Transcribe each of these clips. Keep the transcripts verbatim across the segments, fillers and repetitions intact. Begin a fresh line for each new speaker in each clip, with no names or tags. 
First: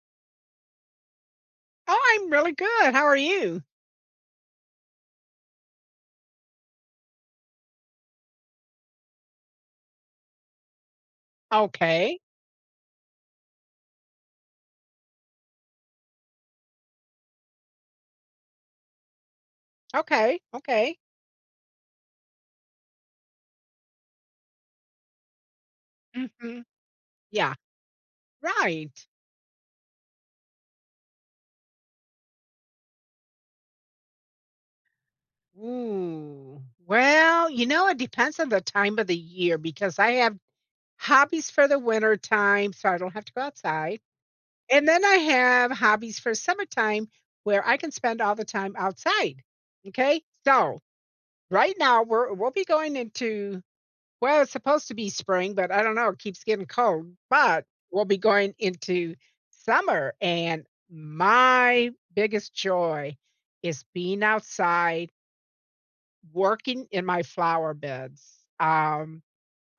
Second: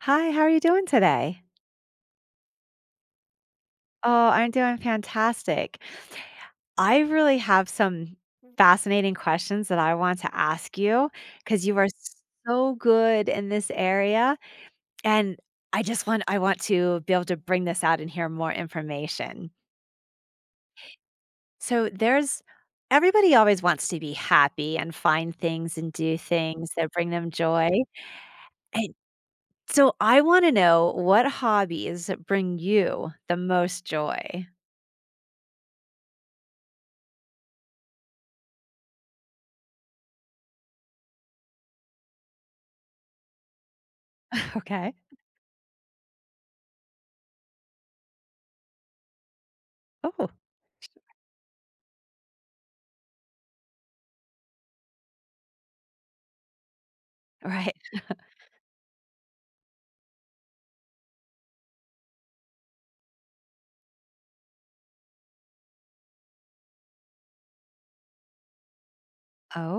Hi, how are you doing today?
Oh, I'm really good. How are you?
Oh, I'm doing fantastic. I really have some fascinating questions that I want to ask you because you are
Okay.
so good in this area. And I just want I want to be able to bring this out and hear more information.
Okay. Okay.
So there's everybody always wants to be happy and find things and do
Mhm.
things that bring them
Yeah.
joy.
Right.
And so I want to know what hobbies bring you the most joy.
Ooh. Well, you know, it depends on the time of the year because I have hobbies for the winter time, so I don't have to go outside. And
Okay.
then I have hobbies for summertime where I can spend all the time outside. Okay?
Oh.
So right now we're we'll be going into well, it's supposed to be spring, but I don't know, it keeps getting cold, but
Right.
we'll be going into summer, and my biggest joy is being outside working in my flower beds. Um,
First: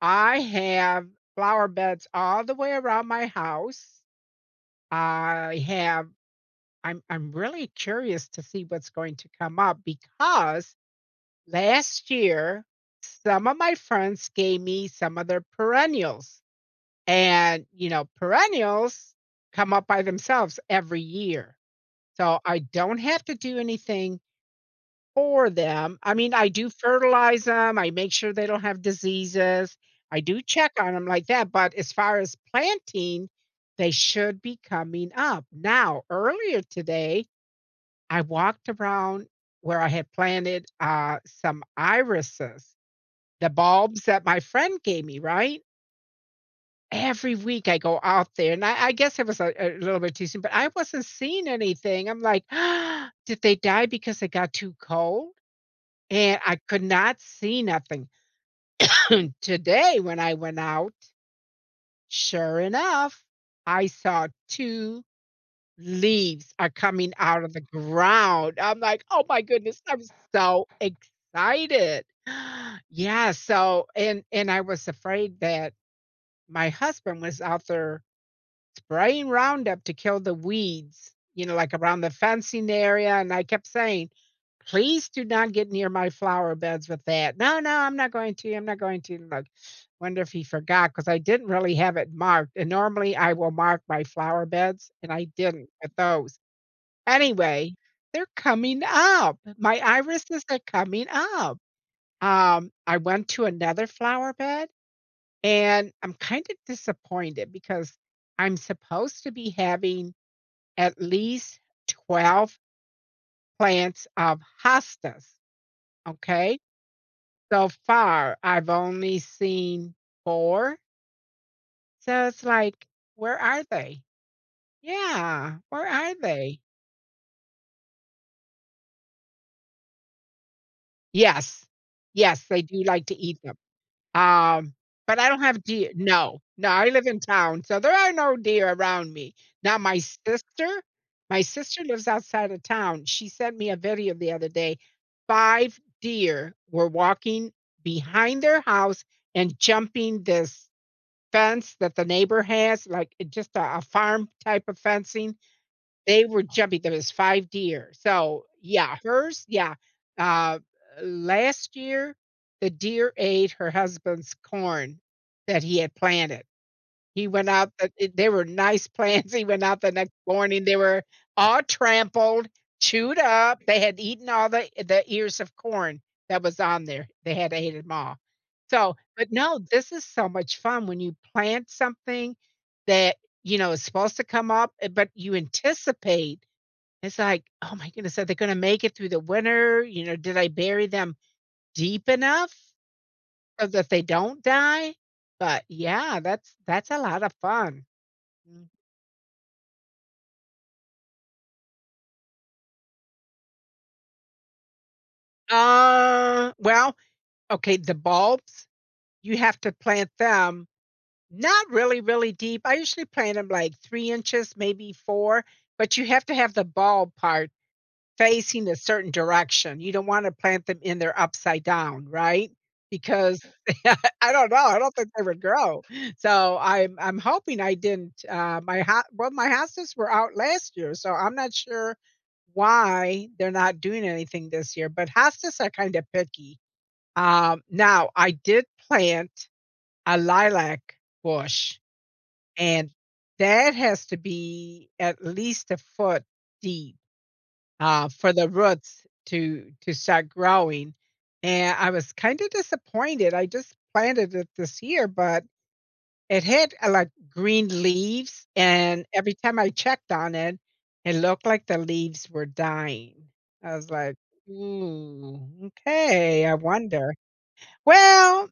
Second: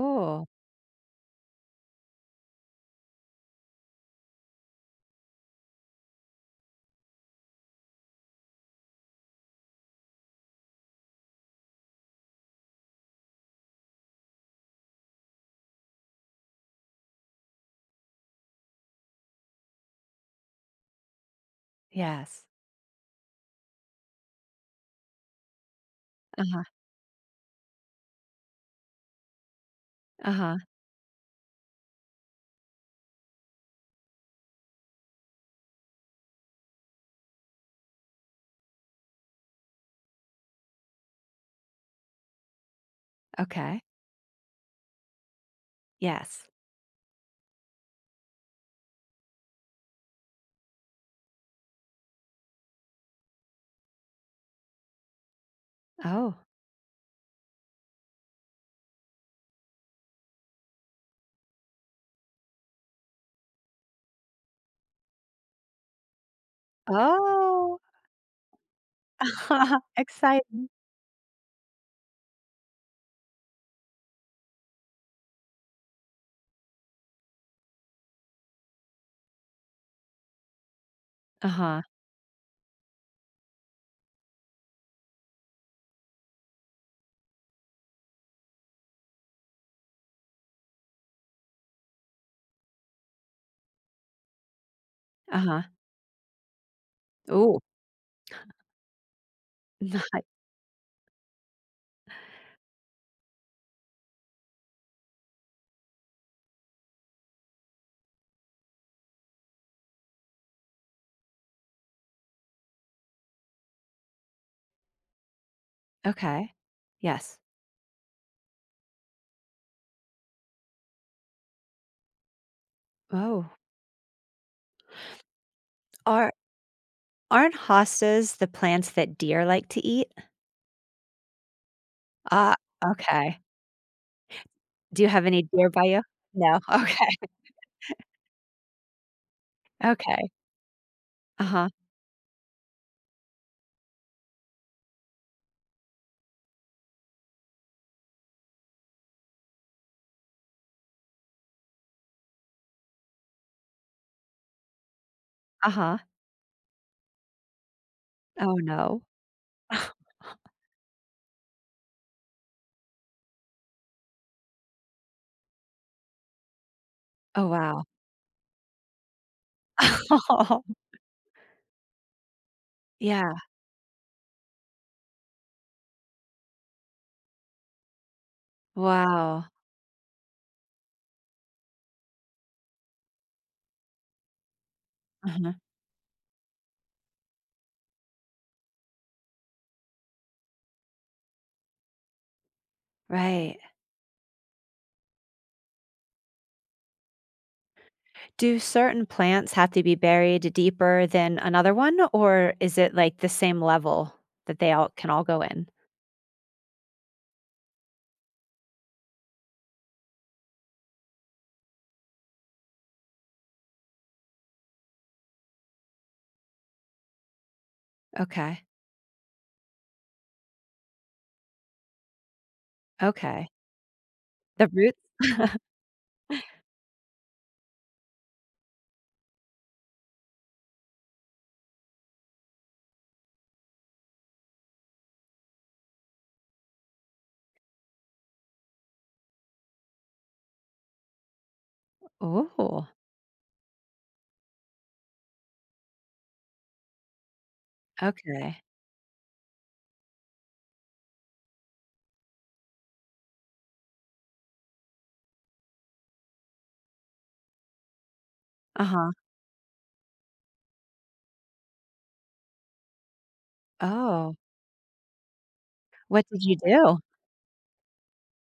I have flower beds all the way around my house. I have I'm I'm really curious to see what's going to come up because last year, some of my friends gave me some of their perennials. And, you know, perennials come up by themselves every year. So
yes.
I don't have to do anything for them. I mean, I
Uh-huh,
do fertilize them. I make sure they don't have diseases. I do
uh-huh,
check on them like that. But as far as planting, they should be coming up. Now, earlier today, I walked around where I had planted uh, some irises, the
okay.
bulbs that my friend gave me, right?
Yes.
Every week I go out there, and I I guess it was a a little bit too soon, but I wasn't seeing anything. I'm like, "Did they die because it got too cold?"
Oh.
And I could not see nothing. Today, when I went out, sure enough, I saw two leaves are coming out of the
Oh.
ground. I'm like, "Oh my goodness." I am so
Exciting.
excited. Yeah, so and and I was afraid that my husband was out there spraying Roundup to kill the weeds, you know, like
Uh-huh,
around the fencing area. And I kept saying, please do not get near my flower beds with that. No, no, I'm not going to. I'm not going to. Look, wonder if he forgot because I didn't really have it marked. And normally I will mark my flower beds, and I
uh-huh.
didn't with those.
Oh,
Anyway, they're coming up. My irises are coming up. Um, I went to another flower bed and I'm kind of disappointed because I'm supposed to be having at least twelve plants of hostas.
okay.
Okay.
Yes.
So far, I've only seen four. So it's like, where
Oh.
are they? Yeah. Where are
Are
they?
aren't hostas the plants that deer like to eat?
Yes. Yes.
Ah,
They do like to eat
okay.
them. Um,
Do you
but
have
I don't
any
have
deer by
deer
you?
no,
No,
no, I live
okay,
in town, so there are no deer around me. Now my
okay.
sister my
Uh-huh,
sister lives outside of town. She sent me a video the other day. five deer were walking behind their house and jumping this fence that the neighbor has, like, it just a a farm type of fencing,
uh-huh.
they were jumping, there was five deer. So,
Oh,
yeah,
no.
hers yeah. Uh, last year, the deer ate her husband's corn that he had planted. He
Oh,
went out
wow.
the it they were nice plants, he went out the next morning, they were all trampled, chewed
Yeah,
up, they had eaten all the eh, the ears of corn that was on there, they had ate them all. So but
wow.
no, this is so much fun when you plant something that, you know, is supposed to come up, eh, but you
Uh-huh,
anticipate. It's like, "Oh my goodness, are they gonna make it through the winter?" You know, "Did I bury them deep enough
right.
so that they don't die?" But yeah, that's that's a lot of fun.
Do certain plants have to be buried deeper than another one, or is it like the same level that they all can all go in?
Uh, well, okay, the bulbs, you have to plant them not really, really deep. I usually plant them like three inches, maybe four, but you have to have the bulb part
Okay,
facing a certain direction. You don't want to plant them in there upside down, right? Because
okay.
I don't know,
The
I don't
roots?
think they would grow. So I'm I'm hoping I didn't. Uh, my ho- well, my hostas were out last year, so I'm not sure why they're not doing anything this year. But hostas are kind of picky um, now I did plant a lilac bush,
Oh,
and that has to be at least a foot deep, uh, for the
okay.
roots to to start growing, and I was kinda disappointed, I just planted it this year, but it had, uh, like, green leaves, and
Uh-huh.
every time I checked on it, it looked like the leaves were dying. I was like,
Oh,
"Ooh,
what did
okay, I
you do?
wonder." Well,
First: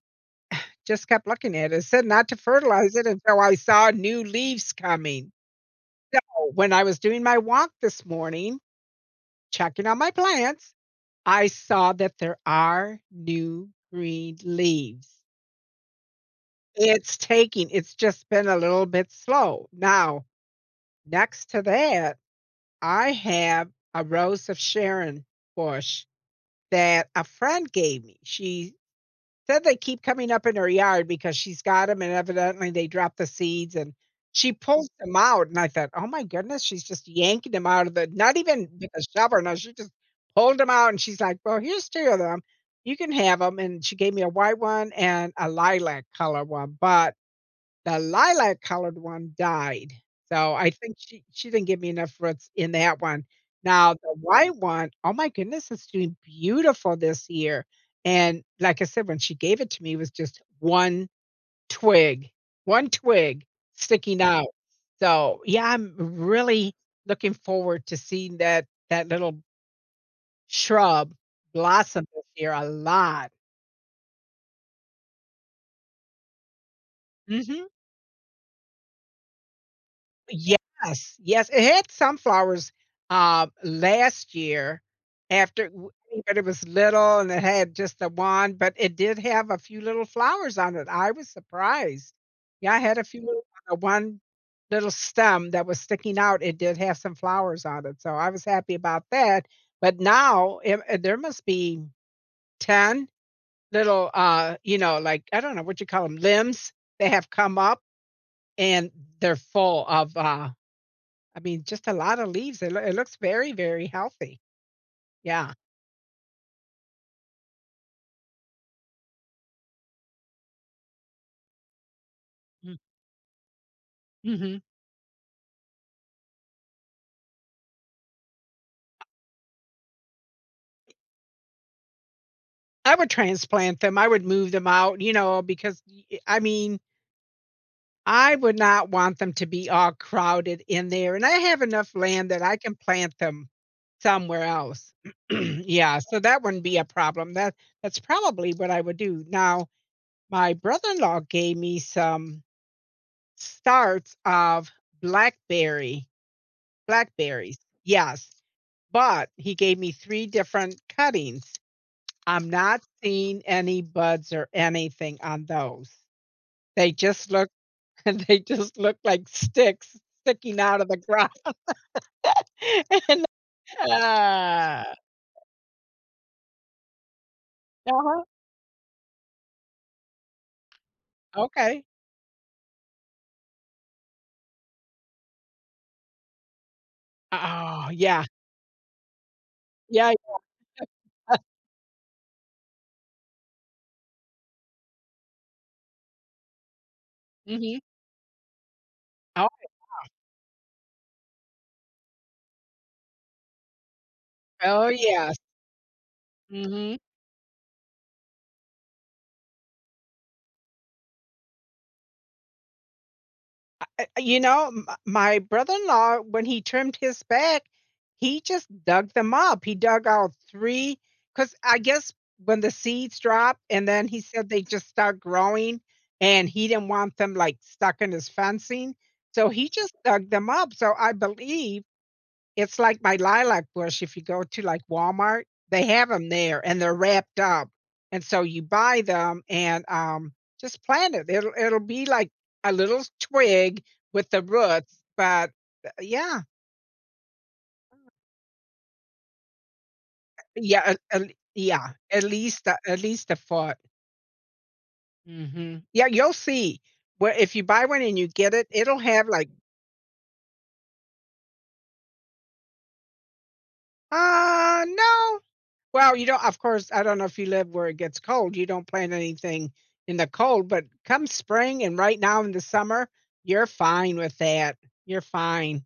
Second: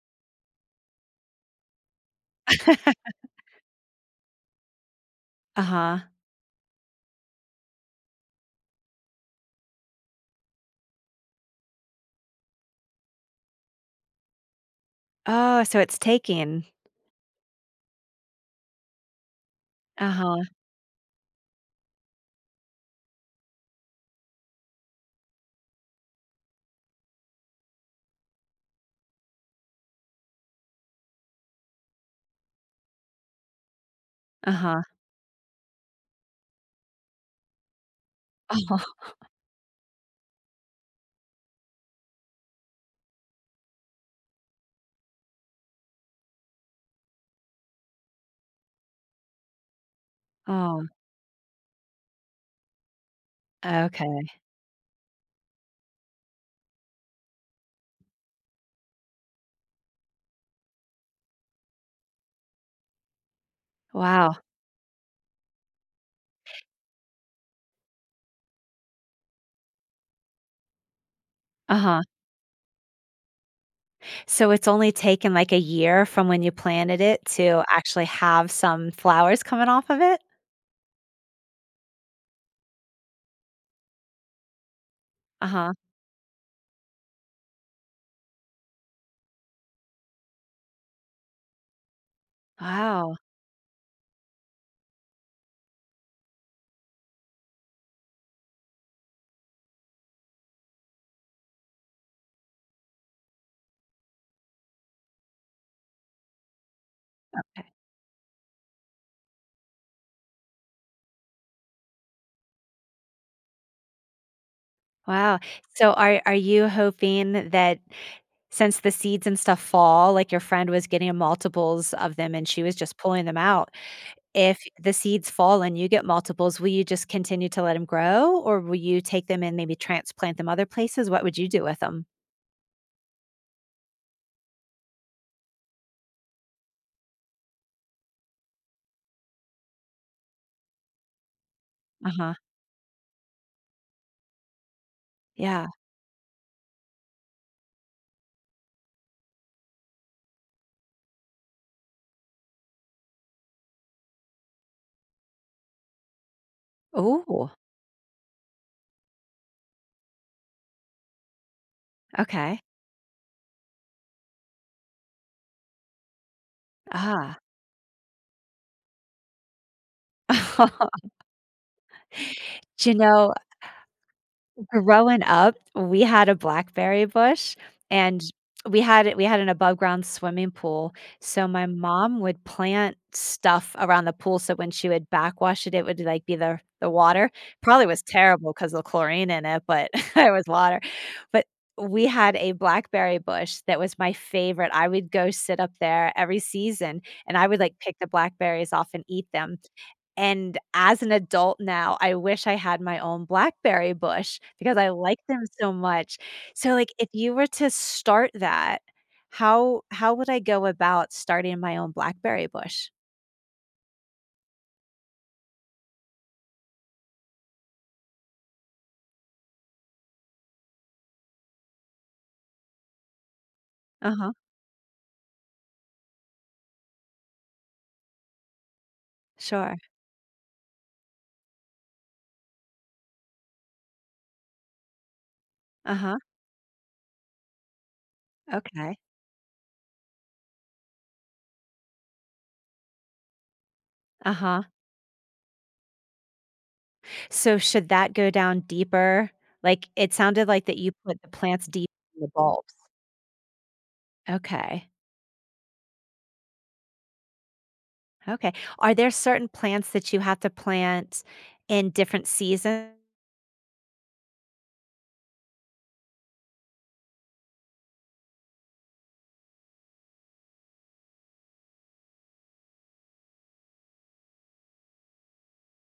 just kept looking at it, it said not to fertilize it until I saw new leaves coming.
Uh-huh.
Oh, when I was doing my walk this morning, checking on my plants, I saw that there are new green leaves.
Oh, so it's taking.
It's taking, it's just been a little bit slow. Now,
Uh-huh.
next to that, I have a rose of Sharon bush that a friend gave me. She said they keep coming up in her yard because she's got got them, and evidently they dropped the seeds, and she
Uh-huh.
pulls them out, and I thought, "Oh my goodness, she's just yanking them out of the" not even with a shovel, no, she just pulled them out, and she's like, "Well, here's two of them. You can have them." And she gave me a white one and a lilac color one, but the lilac colored one died, so I
Oh,
think she she didn't give me enough roots in that one.
oh,
Now the
okay.
white one, oh my goodness, it's doing beautiful this year, and like I said, when she gave it to me, it was just one twig, one twig sticking
Wow.
out. So, yeah, I'm really looking forward to seeing that that little shrub
Uh-huh.
blossom this year a lot.
So it's only taken like a year from when you planted it to
Mhm.
actually have some flowers coming off of it?
Yes, yes, it had sunflowers, uh, last year after
Uh-huh.
w but it was little and it had just the one, but it did have a few little flowers on it, I was surprised. Yeah, I had a
Wow.
few little on one little stem that was sticking out, it did have some flowers on it, so I was happy about that, but now, eh, uh, there must be ten little, uh, you know, like, I don't know what you call them limbs. They have come up, and they're full of, uh, I mean, just a lot of leaves. It loo it looks very, very healthy.
Wow.
Yeah.
So are are you hoping that since the seeds and stuff fall, like your friend was getting multiples of them and she was
Mm,
just pulling them out,
mhm.
if the seeds fall and you get multiples, will you just continue to let them grow or will you take them and maybe transplant them other places? What would you do with them?
I would transplant them. I would move them out, you know, because y eh, I mean, I would not want them to be all crowded in there, and I have enough land
Uh-huh.
that I can plant them somewhere else.
Yeah.
Yeah, so that wouldn't be a problem. That that's probably what I would do. Now, my brother-in-law gave me some starts of blackberry.
Oh.
Blackberries, yes, but he gave me three different cuttings. I'm
Okay.
not seeing any buds or anything on those. They just
Ah.
look they just look like sticks sticking out of the ground
Do you
and
know
uh,
growing up, we had a blackberry bush
uh-huh,
and we had it we had an above ground swimming pool, so my
okay.
mom would plant stuff around the pool, so when she would backwash it, it would, like, be the the water. Probably
Oh,
was
yeah.
terrible terrible 'cause the chlorine in it, but
Yeah.
it was water. But we had a blackberry bush that was my favorite. I would go sit up there every season, and I would, like,
Mhm.
pick the blackberries off and eat
Oh,
them. And as an adult now, I wish I had my own blackberry bush because
oh,
I like
yes.
them so much. So, like,
Mhm.
if you were to start that, how how would I go about starting my own blackberry bush?
But you know, m my brother-in-law, when he trimmed his back, he just dug them up. He dug out three 'cause I guess when the seeds drop and then he
Uh-huh.
said they just start growing, and he didn't want them, like, stuck in his fencing, so he
Sure.
just dug them up, so I believe it's like my lilac bush, if you go to, like, Walmart, they have
Uh-huh.
them there, and they're wrapped up, and so you
Okay.
buy them and, um, just plant it. It'll it'll be like a little twig with the
Uh-huh.
roots, but, uh, yeah.
So should that go down deeper? Like, it sounded like that
Yeah,
you
at
put the
at
plants deep
yeah, at
in the
least
bulbs.
a at least a foot.
Okay.
Mhm. Yeah, you'll see. Where if you buy one and you
Okay.
get it,
Are
it'll
there
have like,
certain plants that you have to plant in different seasons?
uh, no well, you don't of course, I don't know if you live where it gets cold, you don't plant anything in the cold, but come spring and right now in the summer, you're fine with that. You're fine.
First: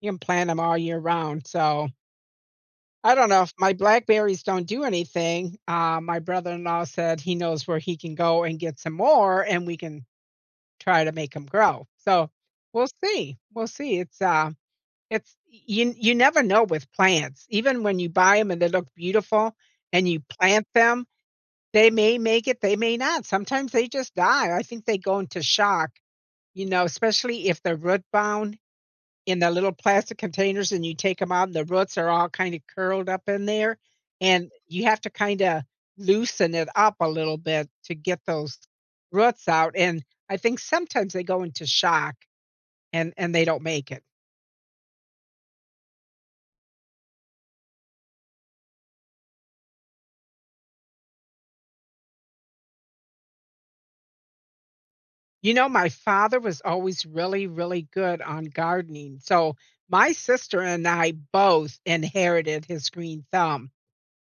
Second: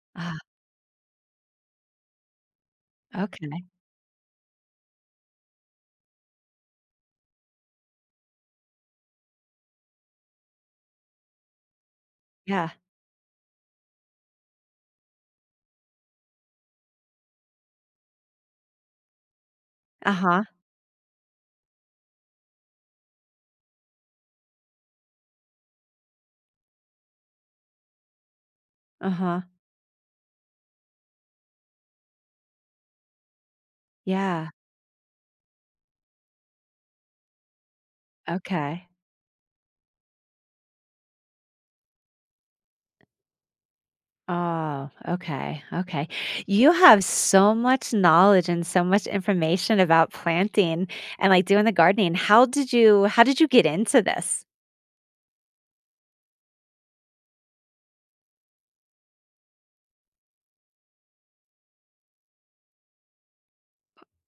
You can
Ah,
plant them all year round, so I don't know if
okay.
my blackberries don't do anything, uh, my brother-in-law said he knows where he can go and get some more, and we can try to make them grow, so
Yeah.
we'll see, we'll see, it's, uh, it's you you never know with plants, even when you buy them and they look beautiful and you
Uh-huh.
plant them they may make it, they may not. Sometimes they just die. I think they go into shock, you know, especially if they're root-bound in
Uh-huh.
the little plastic containers and you take them out and the roots are all kinda curled up in there,
Yeah.
and you have to kinda loosen it up a little bit to get those
Okay.
roots out, and I think sometimes they go into shock and and they don't make it.
Oh, okay. Okay. You have so much knowledge and so much information about planting and like doing the gardening. How did you how did you get into this?
You know, my father was always really, really good on gardening, so my sister and I both inherited his green thumb.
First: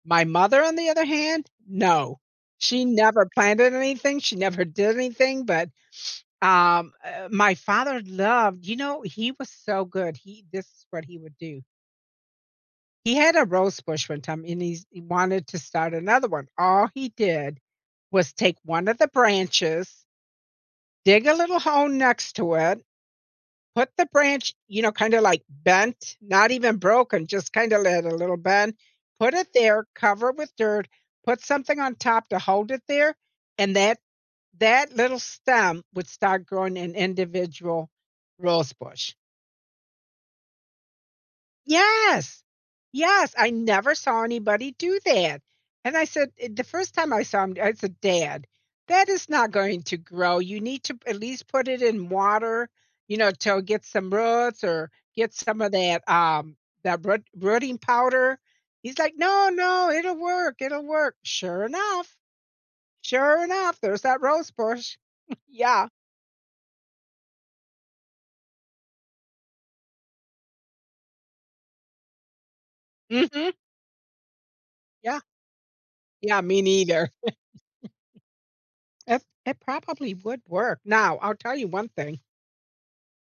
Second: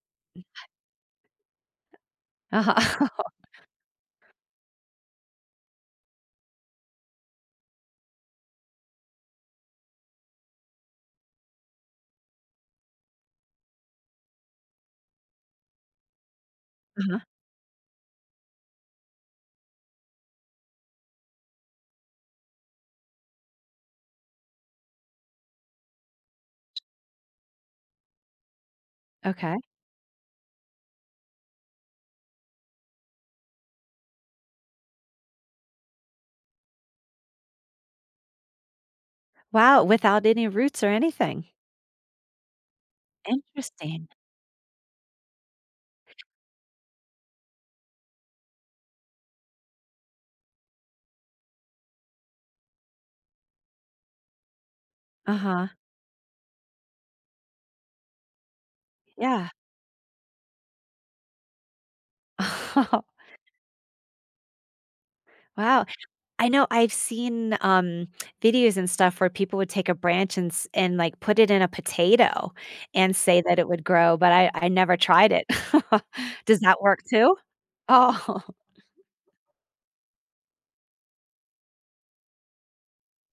My mother, on the other hand, no. She
Uh-huh.
never planted anything, she never did anything, but, um, uh, my father loved you know, he was so good, he this is what he would do. He had a rose bush one time, and he's he wanted to start another one. All he
Uh-huh.
did was take one of the branches, dig a little hole next to it, put the branch, you know, kinda like bent, not even broken, just kinda let a little bend. Put it
Okay.
there, cover it with dirt, put something on top to hold it there, and that that little stem would start growing an individual rose bush.
Wow, without any roots or anything.
Yes. Yes, I never
Interesting.
saw anybody do that, and I said eh, the first time I saw him, I said, "Dad, that is not going to grow. You need to at least put it in water, you know, to get some roots or get some
Uh-huh.
of that, um, that root rooting powder." He's like,
Yeah.
"No, no, it'll work, it'll work." Sure enough, sure enough, there's that rose bush.
Wow.
Yeah.
I know I've seen, um, videos and stuff where people would take a branch and s and, like, put it in a potato and say
Mhm.
that it would grow, but I I never
Yeah.
tried it.
Yeah,
Does
me
that work
neither.
too? Oh,
It it probably would work. Now, I'll tell you one thing.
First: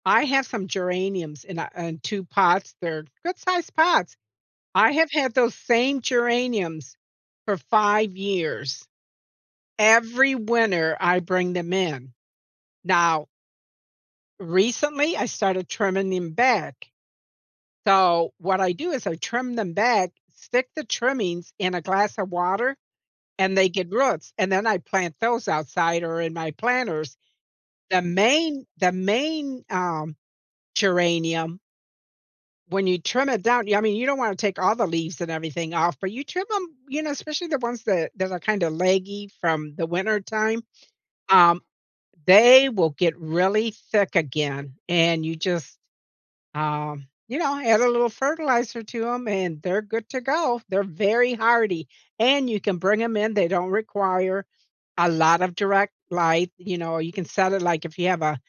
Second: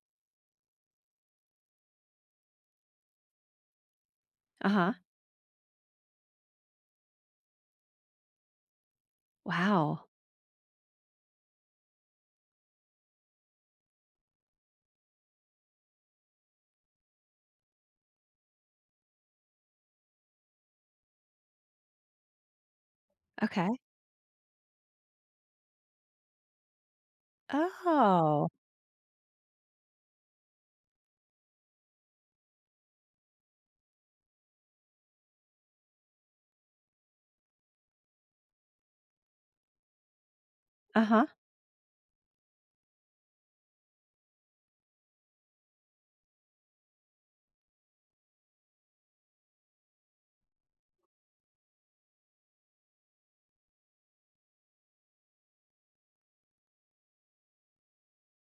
I have some geraniums in a in two pots, they're good-sized pots. I
uh-huh.
have had those same geraniums for five years.
Wow.
Every winter, I bring them in. Now, recently, I started trimming them back. So, what I do is I trim them back, stick the trimmings in a glass of water, and they
Okay.
get roots, and then I plant those outside or in my planters. The
Oh.
main the main, um, geranium when you trim it down, yeah, I mean, you don't wanna take all the leaves and everything off, but you trim them. You know, especially the ones that that are kinda leggy from the winter time.
Uh-huh.
um, they will get really thick again, and you just, um, you know, add a little fertilizer to them, and they're good to go. They're very hardy, and you can bring them in, they don't require a lot of direct light, you know, you can set it like if you have a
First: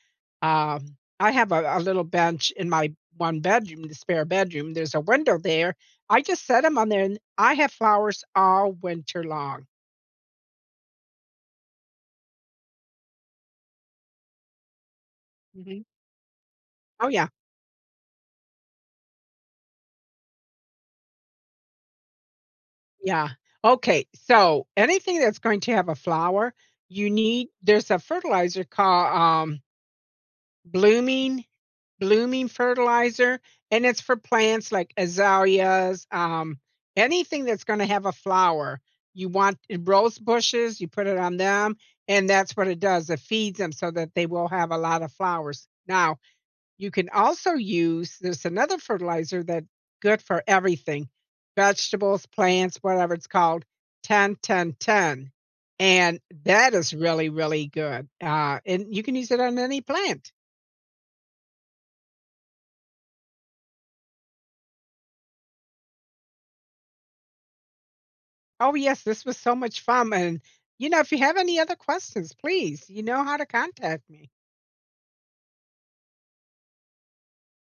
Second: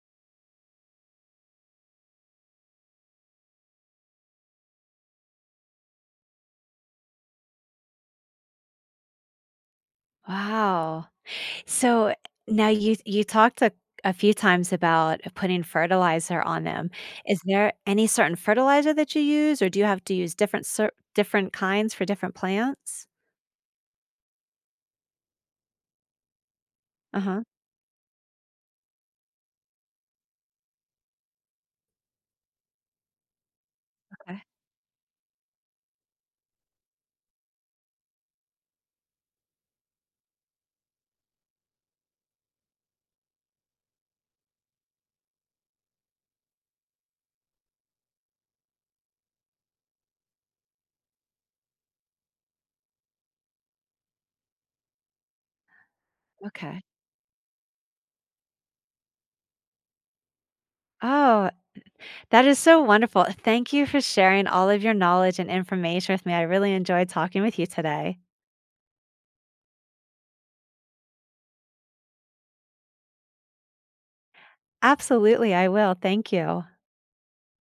um, I have a a little bench in my one bedroom, the spare bedroom, there's a window there. I just set them on there, and I have flowers all winter long.
Wow. So now you you talked a, a few times about putting
Mhm.
fertilizer on them.
Oh, yeah,
Is there any certain fertilizer that you use, or do you have to use different cer- different kinds for different plants?
yeah. Okay, so anything that's going to have a flower, you
Uh huh.
need there's a fertilizer called, um blooming blooming fertilizer and it's for
Okay.
plants like azaleas, um anything that's going to have a flower you want, eh, rose bushes you put it on them and that's what it does, it feeds them so that they will have a lot of flowers. Now you can also use there's another fertilizer that good for everything, vegetables plants whatever, it's called ten ten ten, and that
Okay.
is really really good, uh, and you can use it on any plant.
Oh, that is so wonderful. Thank you for sharing all of your knowledge and information with me. I really enjoyed talking with you today.
Oh, yes, this was so much fun, and, you know, if you have any other questions, please, you know how to contact me.
Absolutely, I will. Thank you.